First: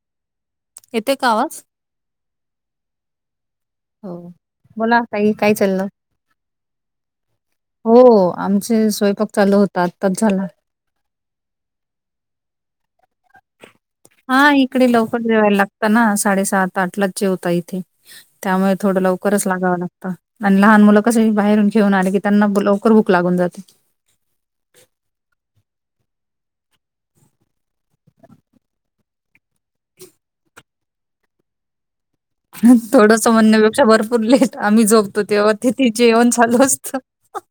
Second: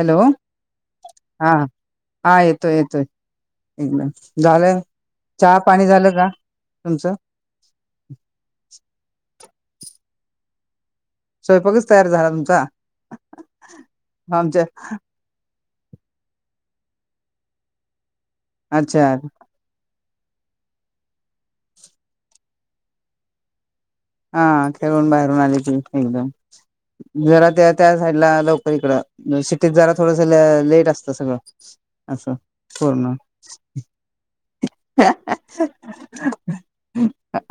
Hello येते का हा आवाज. हा येतोय येतोय. हो [unintelligible] बोला ताई काय चहा पाणी चाललं? झालं का तुमचं. हो हो आमचे स्वयंपाक चालू होता आत्ताच झाला. स्वयंपाकच तयार झाला तुमचा. हा आमच्या इकडे लवकर जेवायला लागतं ना साडेसात आठलाच जेवता इथे. त्यामुळे थोडं अच्छा लवकरच. लागाव लागत आणि लहान मुलं कशी बाहेरून खेळून आले की त्यांना लवकर भुक लागून जाते. हा खेळून बाहेरून आले त एकदम जरा त्या त्या साईडला लोक इकड सिटीत जारा थोडंस अ लेट असतं सगळं. असं पूर्ण थोडस म्हणण्यापेक्षा भरपूर लेट आम्ही झोपतो तेव्हा तेथे जेवण चालू असत.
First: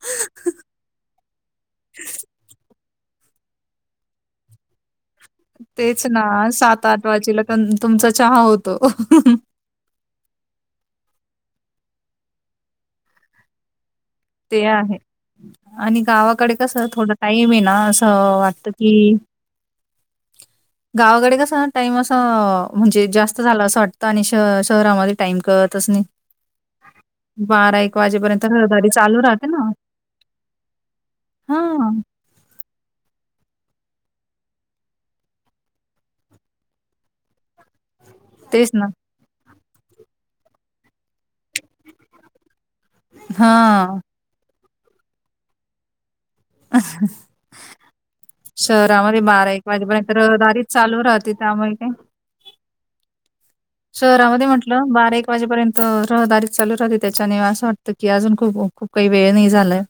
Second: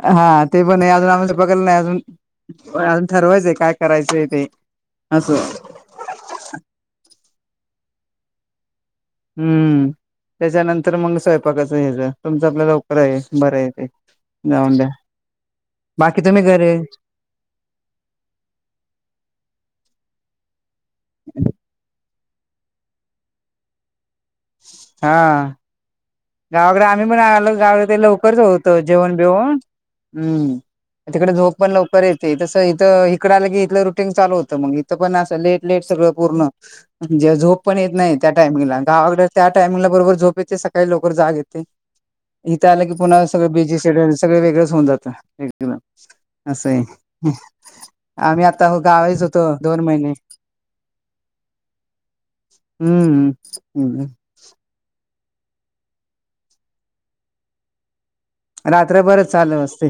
हा ते मी पण नाही अजून [inaudible] बघल नाही अजून अजून ठरवायचंय काय करायचंय ते असं तेच ना सात आठ वाजेला तर तुमचा चहा होतो. हम्म त्याच्यानंतर मग स्वयंपाकाच ह्याज तुमचं आपलं लवकर ये बरं ये ते. ते जाऊन द्या आहे आणि बाकी तुम्ही गावाकडे घरी कस थोडं टाईम ये ना असं वाटत की गावाकडे कसं टाईम असं म्हणजे जास्त झाला असं वाटत. आणि श हा शहरामध्ये टाइम कळतच नाही. गावाकडे आम्ही पण आल [inaudible] लवकरच वाजेपर्यंत होतं रहदारी जेवण चालू राहते जेवण ना. हम तिकडे झोप पण हां, लवकर ये - तस इथ इकड आल की इथलं रुटीन चालू होतं मग इथं पण असं लेट लेट सगळं पूर्ण. जा झोप. पण येत नाही त्या तेच टायमिंगला. ना. गावाकडे त्या टायमिंगला बरोबर झोप येते. सकाळी लवकर जाग येते. इथ आलं की पुन्हा सगळ बिझी हां, शेड्युल सगळ वेगळच होऊन जातं. हं. असं ए. आम्ही आता शहरामध्ये गावीच होतो दोन वाजेपर्यंत महिने. रहदारीच चालू राहते. त्यामुळे काय - हम्म. हम्म शहरामध्ये म्हटलं बारा एक वाजेपर्यंत रहदारीच चालू राहते. त्याच्याने असं वाटतं की अजून खूप खूप काही रात्रभरच वेळ नाही चालू झालाय. असते.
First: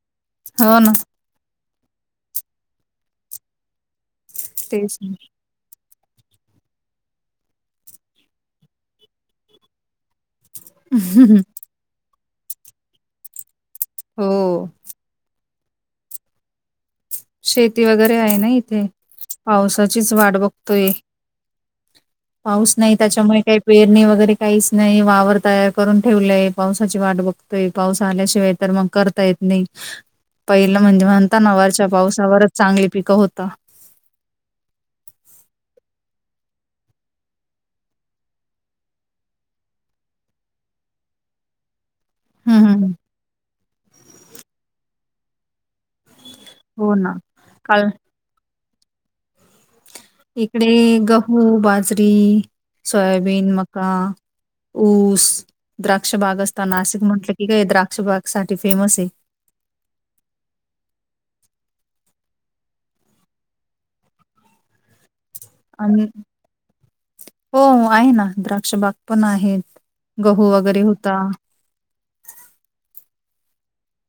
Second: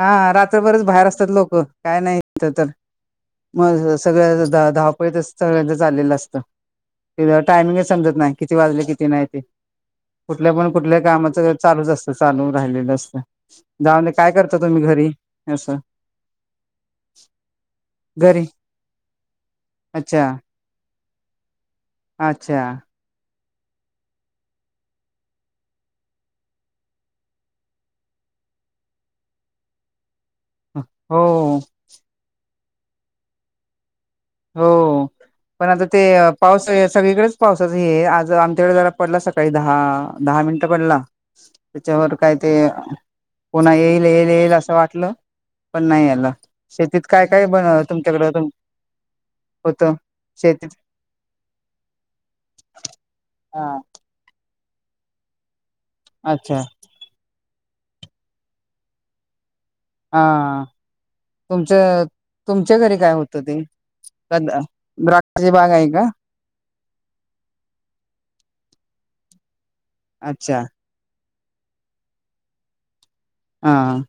हां. हो रात्रभरच ना, बाहेर असतात लोक. काय नाही. ते तर. मग सगळ ध तेच ना. धावपळीत - सगळ्यांच चाललेलं असतं. ते टायमिंगच समजत नाही. किती वाजले किती नाही ते? कुठल्या पण - कुठल्या कामाचं चालूच असतं. चालू राहिलेलं असतं. जाऊंदे काय करता हो, तुम्ही घरी? असं. शेती वगैरे आहे घरी ना इथे. पावसाचीच अच्छा वाट बघतोय. अच्छा पाऊस नाही. त्याच्यामुळे काही पेरणी वगैरे काहीच नाही. वावर तयार करून ठेवलंय. पावसाची वाट बघतोय. पाऊस आल्याशिवाय तर मग करता येत नाही. [unintelligible] पहिलं म्हणजे हो म्हणता ना? वरच्या पावसावरच चांगली पिकं होतं. हो. पण आता ते पाऊस सगळीकडेच पावसाचा हे आहे. आज आमच्याकडे जरा पडला स - काही दहा, दहा मिनिटं पडला. त्याच्यावर काय हं, ते हं, हं. पुन्हा येईल येईल येईल असं वाटलं - पण नाही आल. हो शेतीत ना. काय काय बन काल तुमच्याकड होत? इकडे गहू, बाजरी, सोयाबीन, हा मका. ऊस, द्राक्षबाग अच्छा असता. नाशिक म्हटलं की काय द्राक्षबाग साठी फेमस आहे. हा. तुमच तुमच्या घरी काय होत ते? [unintelligible] आहे आणि, का हो आहे ना. द्राक्ष बाग पण आहेत. गहू अच्छा वगैरे होता. हा.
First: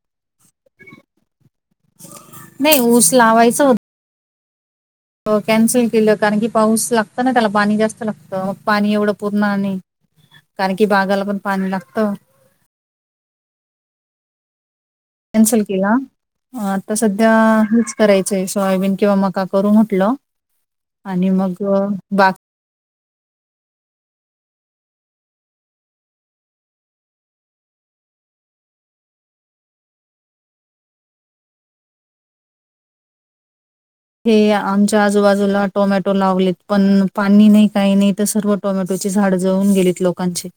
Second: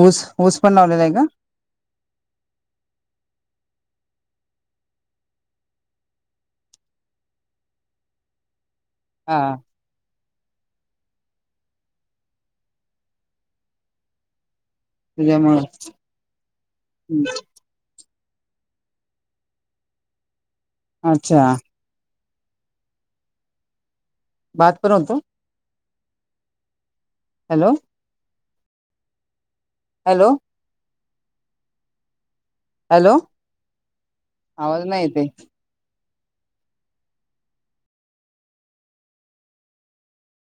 ऊस, ऊस पण लावलेला आहे का? नाही ऊस लावायचा हो - हो. कॅन्सल केलं कारण की पाऊस लागत ना त्याला? पाणी जास्त लागतं मग पाणी एवढं हा पुरणार नाही. कारण की बागाला पण पाणी लागतं. त्याच्यामुळे कॅन्सल केला हां. आता सध्या हेच - करायचंय. सोय बीन किंवा मका करू म्हटलं आणि अच्छा मग - भातपण होतो? हॅलो. हॅलो. हॅलो. हे आवाज आमच्या नाही येते आजूबाजूला - टोमॅटो लावलेत. पण पाणी नाही काही नाही तर सर्व टोमॅटोचे झाड जळून गेलीत लोकांचे.